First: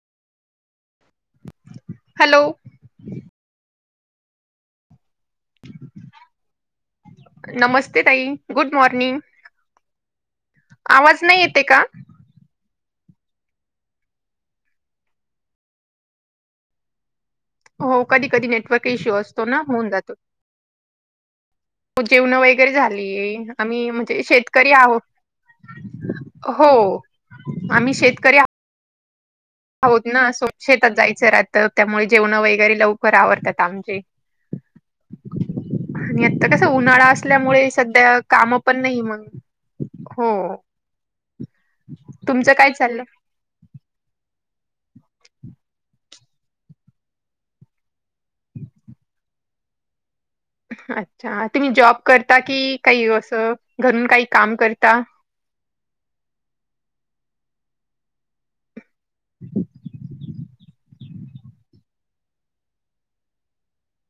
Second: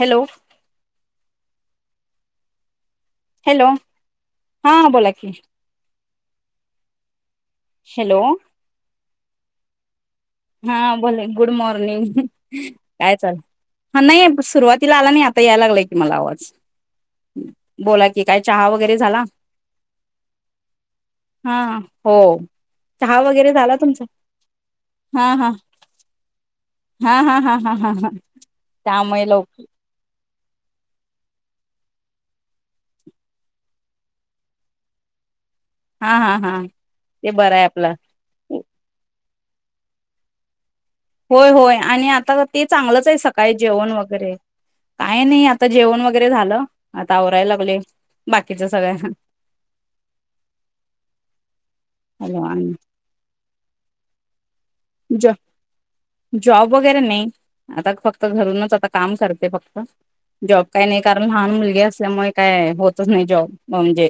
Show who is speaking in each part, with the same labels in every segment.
Speaker 1: Hello
Speaker 2: hello
Speaker 1: hello, हा बोला की,
Speaker 2: नमस्ते
Speaker 1: हॅलो
Speaker 2: ताई, गुड मॉर्निंग.
Speaker 1: हा बोल
Speaker 2: आवाज
Speaker 1: ना,
Speaker 2: नाही
Speaker 1: गुड
Speaker 2: येते का?
Speaker 1: मॉर्निंग ह. काय चालू हाय की, नाही सुरुवातीला आला नाही आता यायला लागलंय कि मला आवाज.
Speaker 2: हो
Speaker 1: बोला की
Speaker 2: कधी
Speaker 1: काय
Speaker 2: कधी
Speaker 1: चहा
Speaker 2: नेटवर्क
Speaker 1: वगैरे
Speaker 2: इश्यू
Speaker 1: झाला
Speaker 2: असतो ना, होऊन जातो.
Speaker 1: हा
Speaker 2: आमची
Speaker 1: हो
Speaker 2: जेवनं वगैरे
Speaker 1: चहा
Speaker 2: झालीय,
Speaker 1: वगैरे झाला
Speaker 2: आम्ही
Speaker 1: तुमचा
Speaker 2: म्हणजे शेतकरी आहोत.
Speaker 1: हा हा
Speaker 2: हो
Speaker 1: हा हा हा हा हा
Speaker 2: आम्ही
Speaker 1: हा
Speaker 2: शेतकरी आहोत.
Speaker 1: त्यामुळे लवकर
Speaker 2: आहोत ना स्वत शेतात जायचे राहत, त्यामुळे जेवणं वैगेरे लवकर आवरतात आमचे.
Speaker 1: हा
Speaker 2: आणि
Speaker 1: हा
Speaker 2: आता
Speaker 1: हा
Speaker 2: कस उन्हाळा
Speaker 1: ते बरं आहे
Speaker 2: असल्यामुळे
Speaker 1: आपलं
Speaker 2: सध्या काम पण नाही मग. हो.
Speaker 1: होय होय आणि आता
Speaker 2: तुमचं
Speaker 1: ते
Speaker 2: काय चाललं
Speaker 1: चांगलंच आहे सकाळी जेवण वगैरे काही नाही आता जेवण वगैरे झालं, आता आवरायला लागलय, बाकीच्या सगळ्या हा
Speaker 2: अच्छा तुम्ही जॉब करता
Speaker 1: हॅलो आणि
Speaker 2: की काही असं घरून काही काम कर
Speaker 1: ज, जॉब वगैरे नाही. आता फक्त घरूनच आता काम करते फक्त, जॉब काही नाही कारण लहान मुलगी असते. त्यामुळे काय होतच नाही जॉब, म्हणजे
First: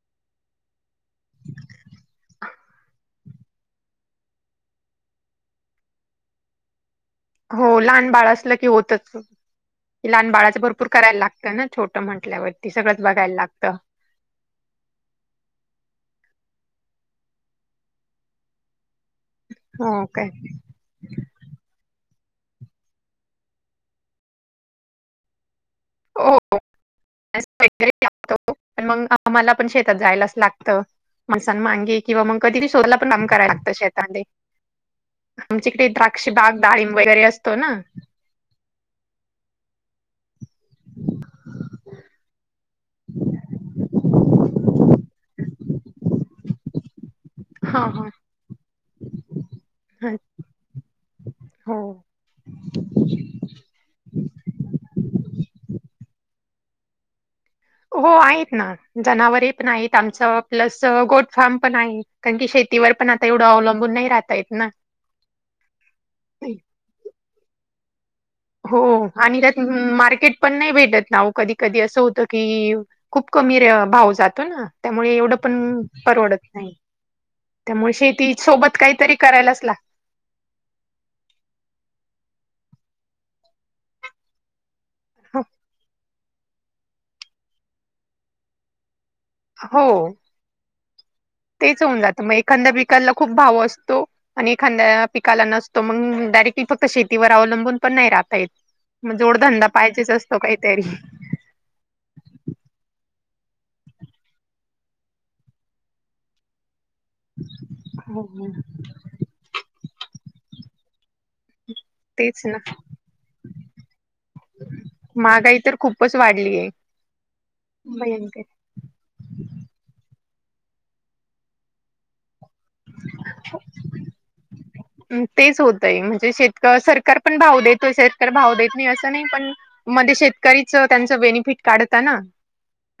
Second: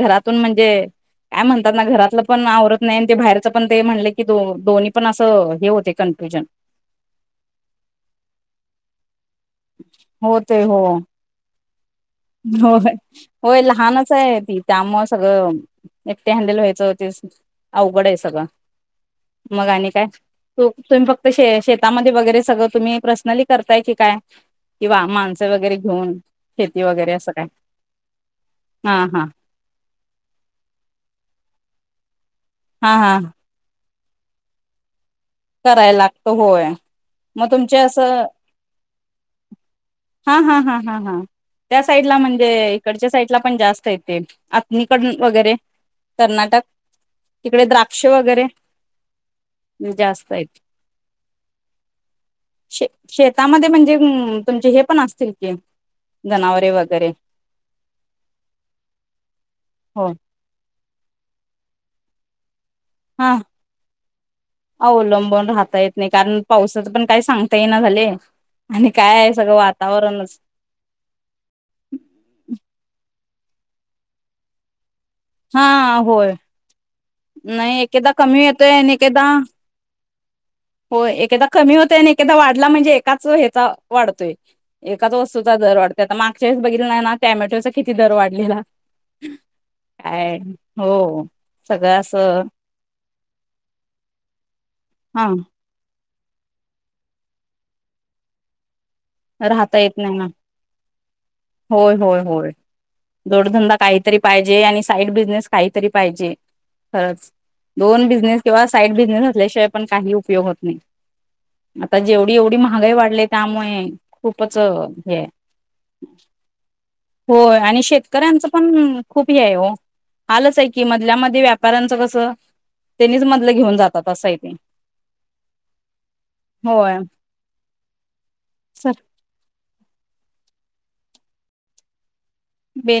Speaker 1: घरातून म्हणजे काय म्हणतात ना घरातलं पण आवरत नाही ते बाहेर पण ते म्हणले की दो दोन्ही पण असं हे होते कन्फ्युजन.
Speaker 2: हो लहान बाळ असलं की होतच लहान
Speaker 1: हो
Speaker 2: बाळाचं
Speaker 1: ते हो
Speaker 2: भरपूर करायला लागतं ना छोटं म्हटल्यावरती
Speaker 1: हो
Speaker 2: सगळंच बघायला
Speaker 1: होय
Speaker 2: लागतं.
Speaker 1: लहानच आहे ती त्यामुळ सगळं एकटे हँडल व्हायचं तेच, अवघड आहे सगळं. मग आणि काय तू तुम्ही फक्त शे शेतामध्ये बघ ते सगं तुम्ही प्रसनली करताय की काय? किंवा माणसं वगैरे, घेऊन
Speaker 2: हो हो
Speaker 1: शेती वगैरे असं काय
Speaker 2: [unintelligible]
Speaker 1: हा
Speaker 2: मंग
Speaker 1: हा
Speaker 2: आम्हाला पण शेतात जायलाच लागत माणसानमांगे. किंवा मंग कधी
Speaker 1: हा
Speaker 2: शोधला पण
Speaker 1: हा
Speaker 2: काम कराया शेत. काटे आमचेकडे
Speaker 1: करायला लागतो
Speaker 2: द्राक्षबाग
Speaker 1: होय
Speaker 2: डाळिंब वगैरे
Speaker 1: मग
Speaker 2: असतो ना,
Speaker 1: तुमचे असं हा हा हा हा हा त्या साईडला म्हणजे इकडच्या साईडला पण जास्त येते आतनीकड वगैरे कर्नाटक. तिकडे
Speaker 2: हा
Speaker 1: द्राक्ष
Speaker 2: हा
Speaker 1: वगैरे
Speaker 2: हा
Speaker 1: जास्
Speaker 2: हो
Speaker 1: शेतामध्ये म्हणजे तुमचे हे पण असतील की जनावरे वगैरे,
Speaker 2: हो आहेत ना जनावरे पण आहेत
Speaker 1: हो
Speaker 2: आमचं प्लस अ गोट फार्म. पण आहे कारण की शे
Speaker 1: हा, अवलंबन राहता येत नाही कारण पावसाच पण काही सांगता येईना झाले. [inaudible]
Speaker 2: हो,
Speaker 1: काय
Speaker 2: आणि
Speaker 1: सगळं
Speaker 2: त्यात म मार्केट
Speaker 1: वातावरणच
Speaker 2: पण नाही भेटत ना ओ कधी कधी असं होतं की खूप कमी रे भाव जातो ना. त्यामुळे एवढं पण
Speaker 1: हा होय
Speaker 2: परवडत नाही
Speaker 1: नाही
Speaker 2: त्यामुळे
Speaker 1: एकेदा
Speaker 2: शेती
Speaker 1: कमी
Speaker 2: सोबत काहीतरी करायलाच लाग
Speaker 1: होय, एकेदा कमी होतय आणि एकेदा वाढला म्हणजे एकाच हेचा वाढतोय. एकाज वस्तूचा दर वाढ त ता मागच्या येस बघितलं नाही ना टॅमॅटोचा किती दर वाढलेला.
Speaker 2: अ हो,
Speaker 1: काय हो ओ
Speaker 2: तेच होऊन जात म एखांद्या बिकाला खूप भाव असतो आणि एखांद्या ऍ
Speaker 1: हा
Speaker 2: पिकाला नसतो मंग डायरेक्ली फक्त शेतीवर अवलंबून पण नाही राहतायेत. म जोडधंदा
Speaker 1: राहता येत
Speaker 2: पाहिजेस
Speaker 1: नाही ना.
Speaker 2: असतो काहीतरी.
Speaker 1: दोडधंदा काहीतरी पाहिजे आणि साईड बिझनेस काहीतरी पाहिजे. खरंच, दोन
Speaker 2: हो,
Speaker 1: बिझनेस
Speaker 2: हो.
Speaker 1: किंवा साईड बिझनेस असल्याशिवाय पण काही उपयोग होत नाही आता जेवढी
Speaker 2: तेच
Speaker 1: एवढी
Speaker 2: ना
Speaker 1: महागाई वाढलीये त्यामुळे खूपच अ हे आहे.
Speaker 2: महागाई तर खूपच वाढलीय
Speaker 1: होय आणि
Speaker 2: भयंकर
Speaker 1: शेतकऱ्यांचं पण खूप हे आहे हो. आलंच आहे की मधल्यामध्ये व्यापाऱ्यांचं कसं त्यांनीच मधलं घेऊन जातात असय ते.
Speaker 2: हमं तेच होतंय म्हणजे शेत
Speaker 1: होय
Speaker 2: सरकार पण भाव देतो शेतक भाऊ देत तुम्ही
Speaker 1: सर
Speaker 2: असं नाही पण मध्ये शेतकरीच त्यांच बेनिफिट काढत आहे ना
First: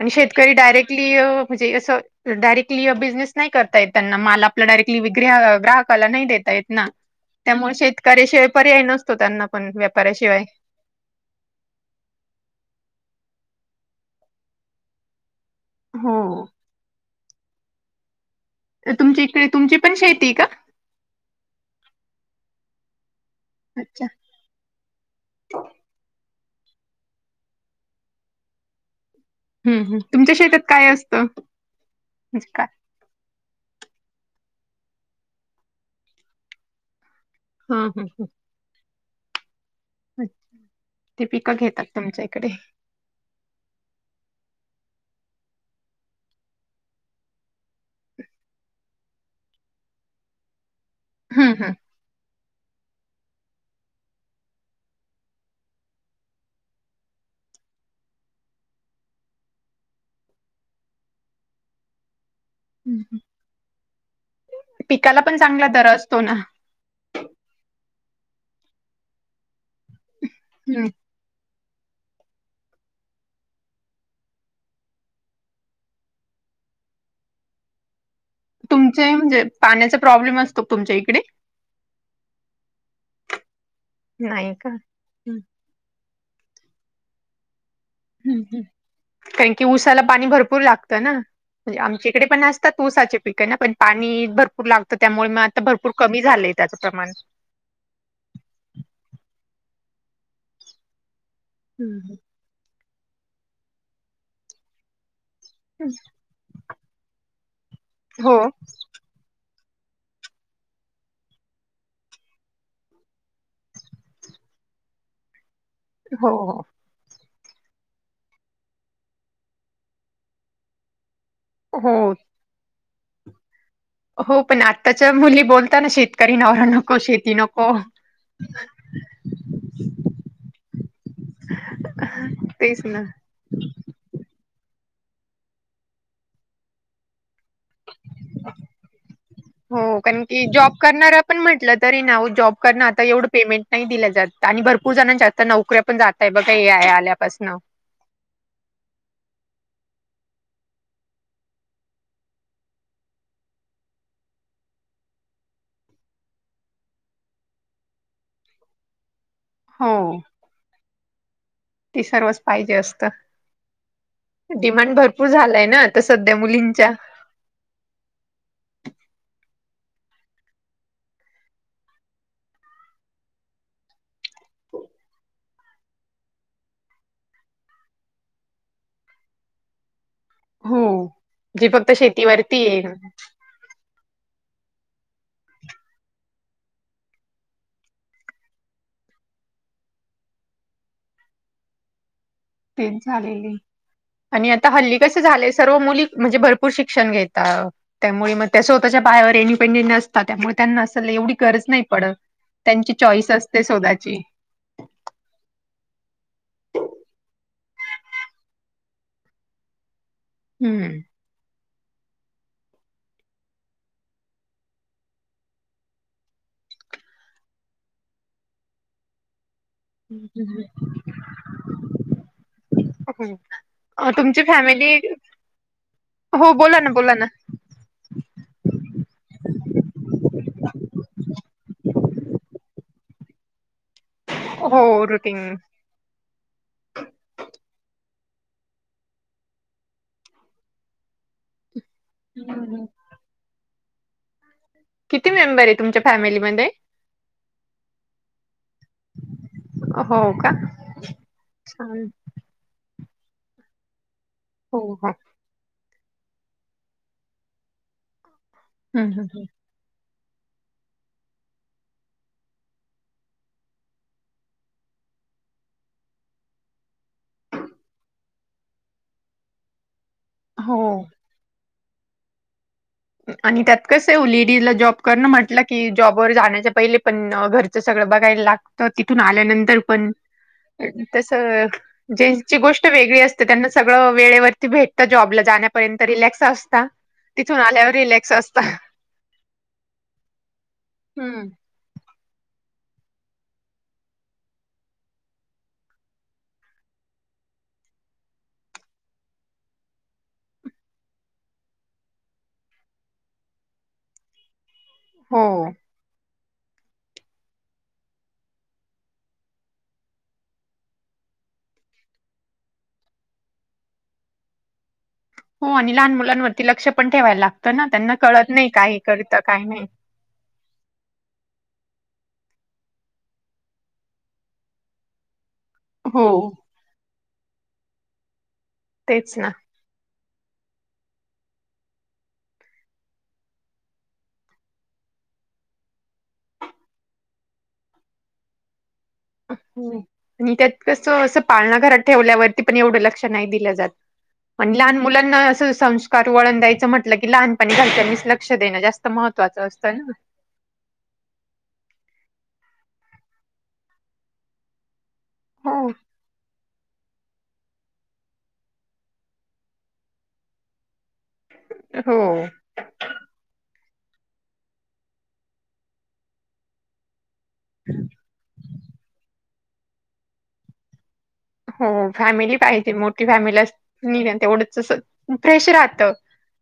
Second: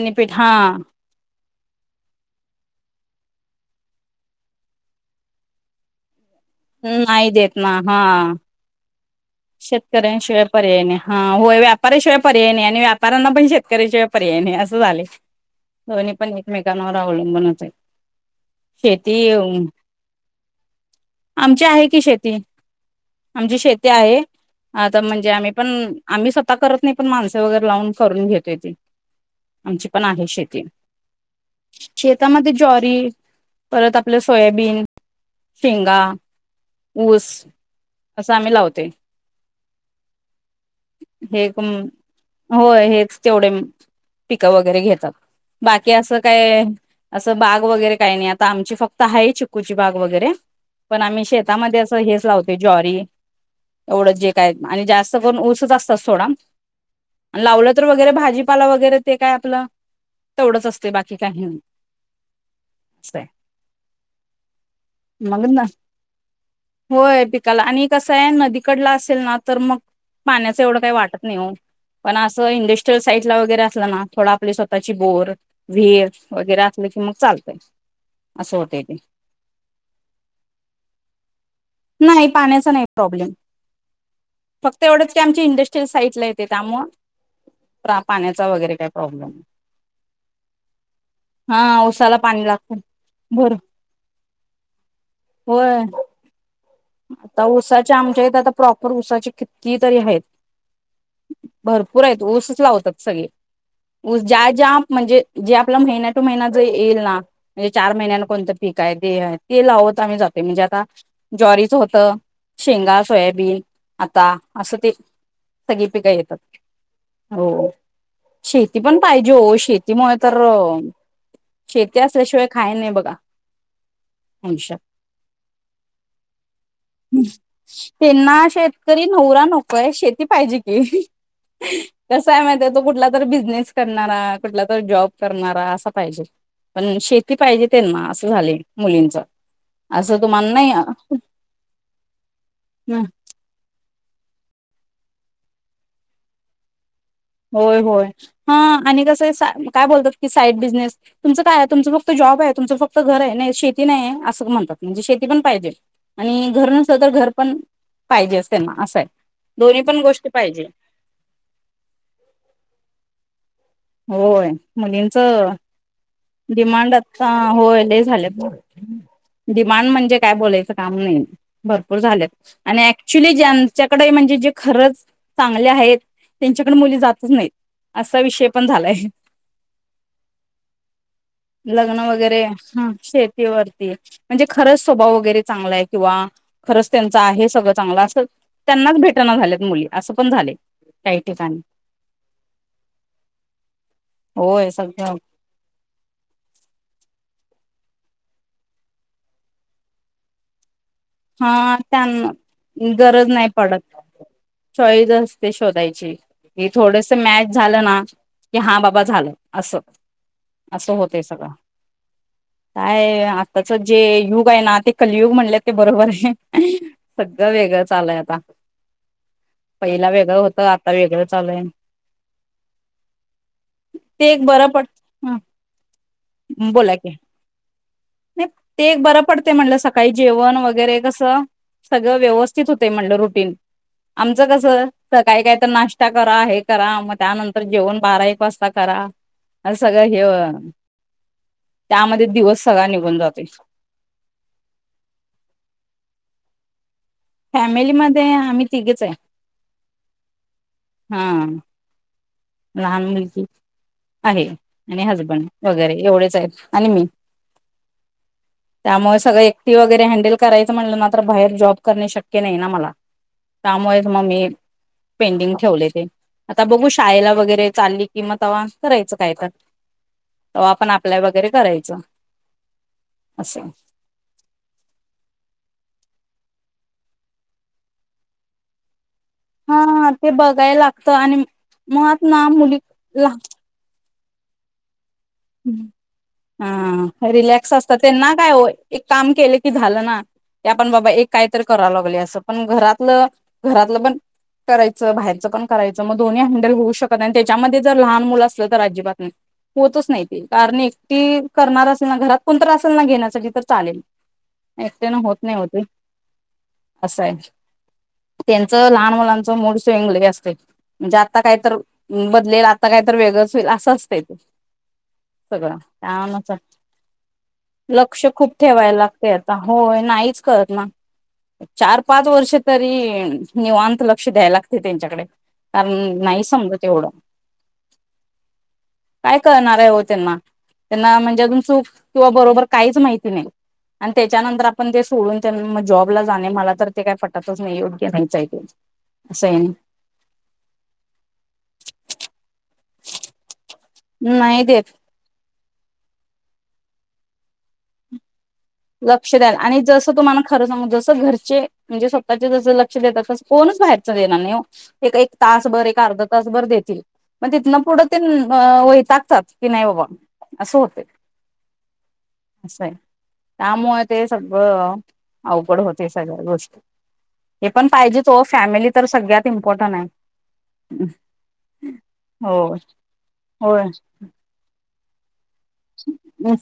Speaker 2: आणि
Speaker 1: हा
Speaker 2: शेतकरी डायरेक्टली म्हणजे असं डायरेक्टली बिझनेस नाही करता येत त्यांना माल आपला डायरेक्टली ग्राहकाला नाही देताेत ना
Speaker 1: नाही देत ना
Speaker 2: त्यामुळे
Speaker 1: हा
Speaker 2: शेतकऱ्याशिवाय पर्याय न
Speaker 1: शेतकऱ्यांशिवाय पर्याय नाही हा होय व्यापऱशिवाय पर्याय नाही आणि व्यापऱ्यांना पण शेत शेतकरी्याच्याि पर्यायने असं झाले दोन्ही पण
Speaker 2: हो.
Speaker 1: एकमेकांवर अवलंबनात आहे शेती
Speaker 2: तुमची इकडे तुमची पण शेती का
Speaker 1: आमची आहे की शेती आमची शेती
Speaker 2: अच्छा
Speaker 1: आहे आता म्हणजे आम्ही पण आम मी स्वतः करत नाही पण माणसे वगैरे लावून करून घेतोय ती
Speaker 2: हम्म
Speaker 1: आमची
Speaker 2: हम्म
Speaker 1: पण आहे
Speaker 2: तुमच्या शेतात
Speaker 1: शेती
Speaker 2: काय असतं म्हणजे
Speaker 1: शेतामध्ये
Speaker 2: काय?
Speaker 1: ज्ारी परत आपलं सोयाबीन शेंगा ऊस
Speaker 2: हा
Speaker 1: असं आम्ही लावते
Speaker 2: अच्छा
Speaker 1: हे कूम होय हेच तेवढे पिकं वगैरे घेत चा बाकी असं काय असं बा वगैरे काही नाही आमची फक्त आता आहे चीकूची बाग वगैरे? पण आम्ही
Speaker 2: हम्म
Speaker 1: शेतामध्ये असं हेच लावतो ज्वारी एवढं जे काय आणि जास्त पण ऊस जास्त सोडा आणि लावलं तर वगैरे भाजीपाला वगरे ते काय आपलं तेवढंच असते बाकी काही
Speaker 2: हम्म.
Speaker 1: सतय,
Speaker 2: पिकाला पण
Speaker 1: मग न
Speaker 2: चांगला दर असतो ना.
Speaker 1: होय पिकाला आणि कसं आहे नदीकडला असेल ना तर मग पाण्याचा एवढं
Speaker 2: हम्म.
Speaker 1: काय वाटत नाही हो. पण असं इंडस्ट्रीयल साईटला वगैरे असलं ना थोडं आपली स्वतःची बोर, विहीर वगैरे असलं की मग चालतय.
Speaker 2: तुमचे म्हणजे पाण्याचा प्रॉब्लेम असतो तुमच्या इकडे?
Speaker 1: नाही पाण्याचा नाही प्रॉब्लेम.
Speaker 2: नाही का?
Speaker 1: फक्त एवढंच की
Speaker 2: हम्म
Speaker 1: आमच्या इंडस्ट्रीियल साईट ला येते त्यामुळे
Speaker 2: हम्म हम्म
Speaker 1: प्रॉब्लेम नाही.
Speaker 2: कारण की, ऊसाला पाणी भरपूर लागतं ना म्हणजे,
Speaker 1: हा
Speaker 2: आमच्या
Speaker 1: ऊसाला
Speaker 2: इकडे
Speaker 1: पाणी लागतं
Speaker 2: असतात ऊसाचे पिकं
Speaker 1: भर
Speaker 2: ना पण पाणी भरपूर लागतं, त्यामुळे मग आता
Speaker 1: होय
Speaker 2: भरपूर कमी झालेय.
Speaker 1: आता उसाच्या आमच्या इथं, आता प्रॉपर उसाची किती तरी आहेत. भरपूर
Speaker 2: हम्म.
Speaker 1: आहेत, ऊसच लावतात. सगळे ऊस ज्या ज्या म्हणजे जे आपला महिना टू महिना जर येईल ना म्हणजे चार महिन्यान
Speaker 2: हो
Speaker 1: कोणतं पीक आहे, देह आहेत. ते लावत आम्ही जाते, म्हणजे आता ज्वारी चं होतं हा शेंगा, सोयाबीन आता असं ते सगळी पिका
Speaker 2: हो
Speaker 1: येतात. हो शेती पण पाहिजे, हो शेतीमुळे तर
Speaker 2: हो
Speaker 1: शेती
Speaker 2: हो.
Speaker 1: असल्याशिवाय खाय नाय बघ बा
Speaker 2: हो पण आताच्या मुली बोलताना शेतकरी ना
Speaker 1: त्यांना शेतकरी नवरा नकोय, शेती पाहिजे की, कसं आहे माहिती
Speaker 2: तेच
Speaker 1: तो
Speaker 2: ना
Speaker 1: कुठला तरी बिजनेस करणारा, कुठला तरी जॉब करणारा असं पाहिजे पण शे ती पाहिजे त्यांना असं झाले मुलींचा,
Speaker 2: हो
Speaker 1: असं
Speaker 2: कारण की
Speaker 1: तुम्हाला नाही
Speaker 2: जॉब करणारा पण म्हटलं तरी ना, जॉब करण आता एवढं पेमेंट नाही. दिल्या जात आणि भरपूर जणांच्या आता, नोकऱ्या पण जातय बघा हे आल्या.
Speaker 1: होय होय हा आणि कसं सा काय बोलतात. की साईड बिझनेस तुमचं काय आहे. तुमचं फक्त जॉब आहे. तुमचं फक्त घर आहे. नाही शेती नाही आहे. असं म्हणतात, म्हणजे शेती पण पाहिजे, आणि घर नसल तर घर पण पाहिजेच, त्यांना असं आहे. दोन्ही पण
Speaker 2: हो
Speaker 1: गोष्टी पाहिजे.
Speaker 2: ती सर्वच पाहिजे असतं.
Speaker 1: होय
Speaker 2: डिमांड
Speaker 1: मुलींच
Speaker 2: भरपूर झालाय ना तस.
Speaker 1: डिमांड आता होय ल झाले. डिमांड म्हणजे काय बोलायचं काम नाही, भरपूर झालेत आणि ऍक्च्युली ज्यांच्याकडे म्हणजे जे खरंच चांगले आहेत. त्यांच्याकडे मुली जातच नाहीत, असा विषय पण झालाय.
Speaker 2: हो. जी फक्त
Speaker 1: लग्न वगैरे ह
Speaker 2: शेतीवरती आहे.
Speaker 1: शेती वरती. म्हणजे खरंच स्वभाव वगैरे चांगला आहे. किंवा खरंच त्यांच आहे. सगळं चांगलं असं त्यांनाच भेटना झालेत मुली असं पण झाले, काही ठिकाणी.
Speaker 2: तेच झालेय आणि आता,
Speaker 1: होय
Speaker 2: हल्ली
Speaker 1: सगळं
Speaker 2: कस झालंय सर्व मुली. म्हणजे भरपूर शिक्षण घेताव त्यामुळे, मग त्या स्वतःच्या पायावर एडिपेंडेंट असतात, त्यामुळे त्यांना स
Speaker 1: हा त्यांना गरज
Speaker 2: चॉईस
Speaker 1: नाही
Speaker 2: असते
Speaker 1: पडत
Speaker 2: स्वतःची.
Speaker 1: चॉईस असते शोधायची थोडस मॅच झालं ना की हा बाबा झालं असं
Speaker 2: हम्म
Speaker 1: असं होतय सगळं काय आताच जे युग आहे ना ते कलियुग म्हणले ते बरोबर आहे सगळं वेगळं चाललय आता पहिला वेगळं होतं आता वेगळं चालूय ते
Speaker 2: तुमची
Speaker 1: एक बरं पड
Speaker 2: फॅमिली हो ना
Speaker 1: बोला की
Speaker 2: ना
Speaker 1: नाही ते एक बरं पडते म्हणलं सकाळी जेवण वगैरे कसं सगळ व्यवस्थित होते म्हणलं रूट तीन आमचं कस
Speaker 2: हो
Speaker 1: सकाळी
Speaker 2: रुटीन
Speaker 1: काही तर नाश्ता करा हे करा मग त्यानंतर जेवण बारा एक पास्ता करा आणि सगळं हे त्यामध्ये दिवस सगळा निघून जातोय.
Speaker 2: किती मेंबर आहे तुमच्या फॅमिलीमध्ये
Speaker 1: फॅमिलीमध्ये आम्ही तिघेच आहे
Speaker 2: हो का
Speaker 1: हा.
Speaker 2: छान
Speaker 1: लहान आहे
Speaker 2: हो
Speaker 1: आणि
Speaker 2: हो.
Speaker 1: हजबंड वगैरे एवढेच आहेत आणि मी
Speaker 2: हम्म
Speaker 1: त्यामुळे
Speaker 2: हम्म.
Speaker 1: सगळ एकटी वगैरे हँडल करायच म्हणलं ना तर बाहेर जॉब करणं शक्य नाही ना मला त्यामुळेच मग मी पेंडिंग ठेवलय ते आता बघू शाळेला वगैरे चालली किंवा तवा करायचं काय तर
Speaker 2: हम्म.
Speaker 1: तवा आपण
Speaker 2: हो.
Speaker 1: अप्लाय वगैरे करायच च
Speaker 2: आणि त्यात कस ओ लेडीजला जॉब करण वगैरे म्हटलं की जॉब बर जाण्याच्या पहिले पण घरचं सगळ बघायला लागतं. तिथून आल्यानंतर
Speaker 1: हा
Speaker 2: पण
Speaker 1: ते बघायला लागतं
Speaker 2: तस
Speaker 1: आणि मुळात ना
Speaker 2: ज्यांची
Speaker 1: मुली
Speaker 2: गोष्ट वेगळी असते त्यांना सगळं वेळेवरती भेट त्या जॉबला जाण्यापर्यंत रिलॅक्स असता
Speaker 1: हा
Speaker 2: तिथून
Speaker 1: रिलॅक्स
Speaker 2: आल्यावर
Speaker 1: असतात
Speaker 2: रिलॅक्स
Speaker 1: त्यांना काय
Speaker 2: असता
Speaker 1: हो एक काम केलं की झालं ना की आपण बाबा एक काय
Speaker 2: हम्म
Speaker 1: तर करालो - - अस पण घरातलं घरातलं पण करायचं बाहेरच पण करायचं मग दोन्ही हँडल होऊ शकत आणि त्याच्यामध्ये जर लहान मुलं असलं तर अजिबात नाही होतच नाही. कारण एकटी करणार असेल ना घरात कोणतर असेल ना घेण्यासाठी तर चालेल. एकट्यान होत
Speaker 2: हो
Speaker 1: नाही ओ ते असंय त्यांचं लहान मुलांच मूड स्विंग लई असतय म्हणजे आता काहीतर बदलेल आता काहीतर वेगळंच होईल असं असतंय ते
Speaker 2: हो
Speaker 1: सगळं
Speaker 2: आणि लहान
Speaker 1: त्यानुसार
Speaker 2: मुलांवरती लक्ष पण ठेवायला लागतं ना त्यांना
Speaker 1: लक्ष
Speaker 2: कळत
Speaker 1: खूप
Speaker 2: नाही
Speaker 1: ठेवायला
Speaker 2: काय
Speaker 1: लागतय
Speaker 2: करतं
Speaker 1: आता
Speaker 2: काय नाही
Speaker 1: होय नाहीच करत ना चार पाच वर्ष तरी निवांत लक्ष द्यायला लागतय त्यांच्याकडे कारण
Speaker 2: हो
Speaker 1: नाही समजत ऐवढं
Speaker 2: तेच
Speaker 1: काय
Speaker 2: ना
Speaker 1: कळणाराय ओ त्यांना त्यांना म्हणजे अजुन चूक किंवा बरोबर काहीच माहिती नाही आणि त्याच्यानंतर आपण ते सोडून त्यान् जॉबला जाणे मला तर ते काही पटतच नाही योग्य नाईचाय ते असं आहे
Speaker 2: आणि त्यात कसं असं पाळणाघरात ठेवल्यावरती पण एवढं - - क्ष नाही दिलं जात.
Speaker 1: नाही
Speaker 2: पण
Speaker 1: देत
Speaker 2: लहान मुलांना असं संस्कार वळण द्यायचं म्हटलं की लहानपणी घरच्यांनीच लक्ष देणं जास्त
Speaker 1: लक्ष द्याल
Speaker 2: महत्त्वाचं
Speaker 1: आणि
Speaker 2: असतं ना.
Speaker 1: जसं तुम्हाला खरं सांगु जस घरचे म्हणजे स्वतःचे जस लक् क्ष देतात कोणच बाहेरच देणार नाही ओ. एक एक तासभर
Speaker 2: हो.
Speaker 1: एक अर्धा तासभर देत ती मग तिथन पुढ तिन अ वैतागत्यात की नाही बाबा असं होतय.
Speaker 2: हो
Speaker 1: त्यामुळे ते सगळं अवघड होते सगळ्या गोष्टी हे पण पाहिजेच हो फॅमिली तर सगळ्यात इम्पॉर्टंट हाय.
Speaker 2: हो फॅमिली पाहिजे मोठी फॅमिली
Speaker 1: होय
Speaker 2: असलीना तेवढंच असं फ्रेश राहत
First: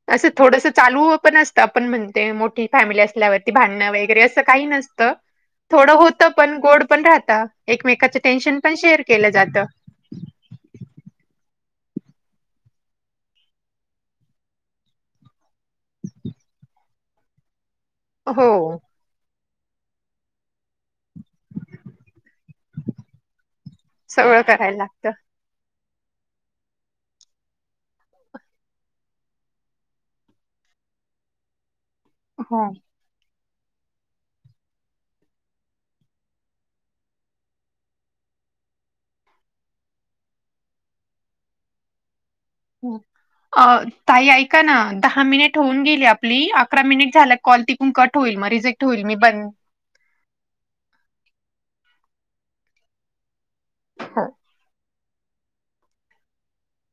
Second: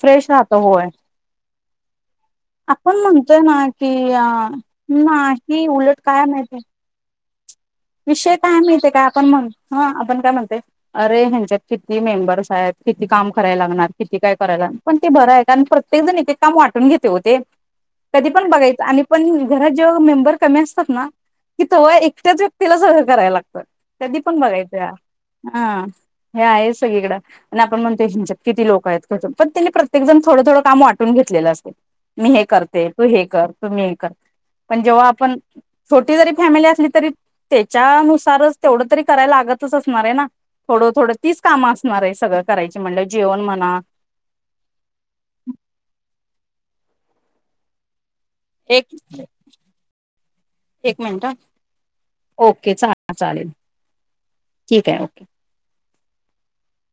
Speaker 1: फ्रेश
Speaker 2: असं
Speaker 1: राहत
Speaker 2: थोडस
Speaker 1: होय
Speaker 2: चालू पण असतं आपण म्हणते
Speaker 1: आपण
Speaker 2: फॅमिली
Speaker 1: म्हणतोय
Speaker 2: असल्यावरती
Speaker 1: ना
Speaker 2: भांडण
Speaker 1: की
Speaker 2: वैगैरे असं काही नसतं
Speaker 1: नाही
Speaker 2: थोडं
Speaker 1: उलट काय
Speaker 2: होतं
Speaker 1: माहिती
Speaker 2: पण गोड पण राहत.
Speaker 1: विषय काय माहितीये का आपण म्हण अ आपण काय म्हणते अरे ह्यांच्यात किती मेंबर्स आहेत किती काम करायला लागणार किती काय करायला लागणार पण ते बरं आहे कारण प्रत्येक जण एकेक काम वाटून घेते हो ते. कधी
Speaker 2: हो
Speaker 1: पण बघायचं आणि पण घरात जेव्हा मेंबर कमी असतात ना तिथे हो एकट्याचे तिला सगळं करायला लागतं, कधी पण
Speaker 2: सगळं करायला
Speaker 1: बघायचं
Speaker 2: लागतं.
Speaker 1: हं. हे आहे सगळीकडं आणि आपण म्हणतोय यांच्यात किती लोक आहेत, पण त्यांनी प्रत्येक जण थोडं थोडं काम वाटून घेतलेलं असत. मी हे करते, तू हे कर. तुम्ही हे करा, पण जेव्हा आपण छोटी जरी फॅमिली असली तरी त्याच्यानुसारच तेवढं तरी करायला लागतच असणार आहे ना थोडं थोडं तीच कामं असणार आहे सगळं. करायची म्हणलं जेवण म्हणा
Speaker 2: ताई ऐका ना, दहा मिनिट होऊन गेली आप ली अकरा मिनिट झाला कॉल तिकून कट होईल मग रिजेक्ट
Speaker 1: एक
Speaker 2: होईल, मी बंद
Speaker 1: एक मिनिट ओके चाला चालेल.
Speaker 2: हो
Speaker 1: [unintelligible]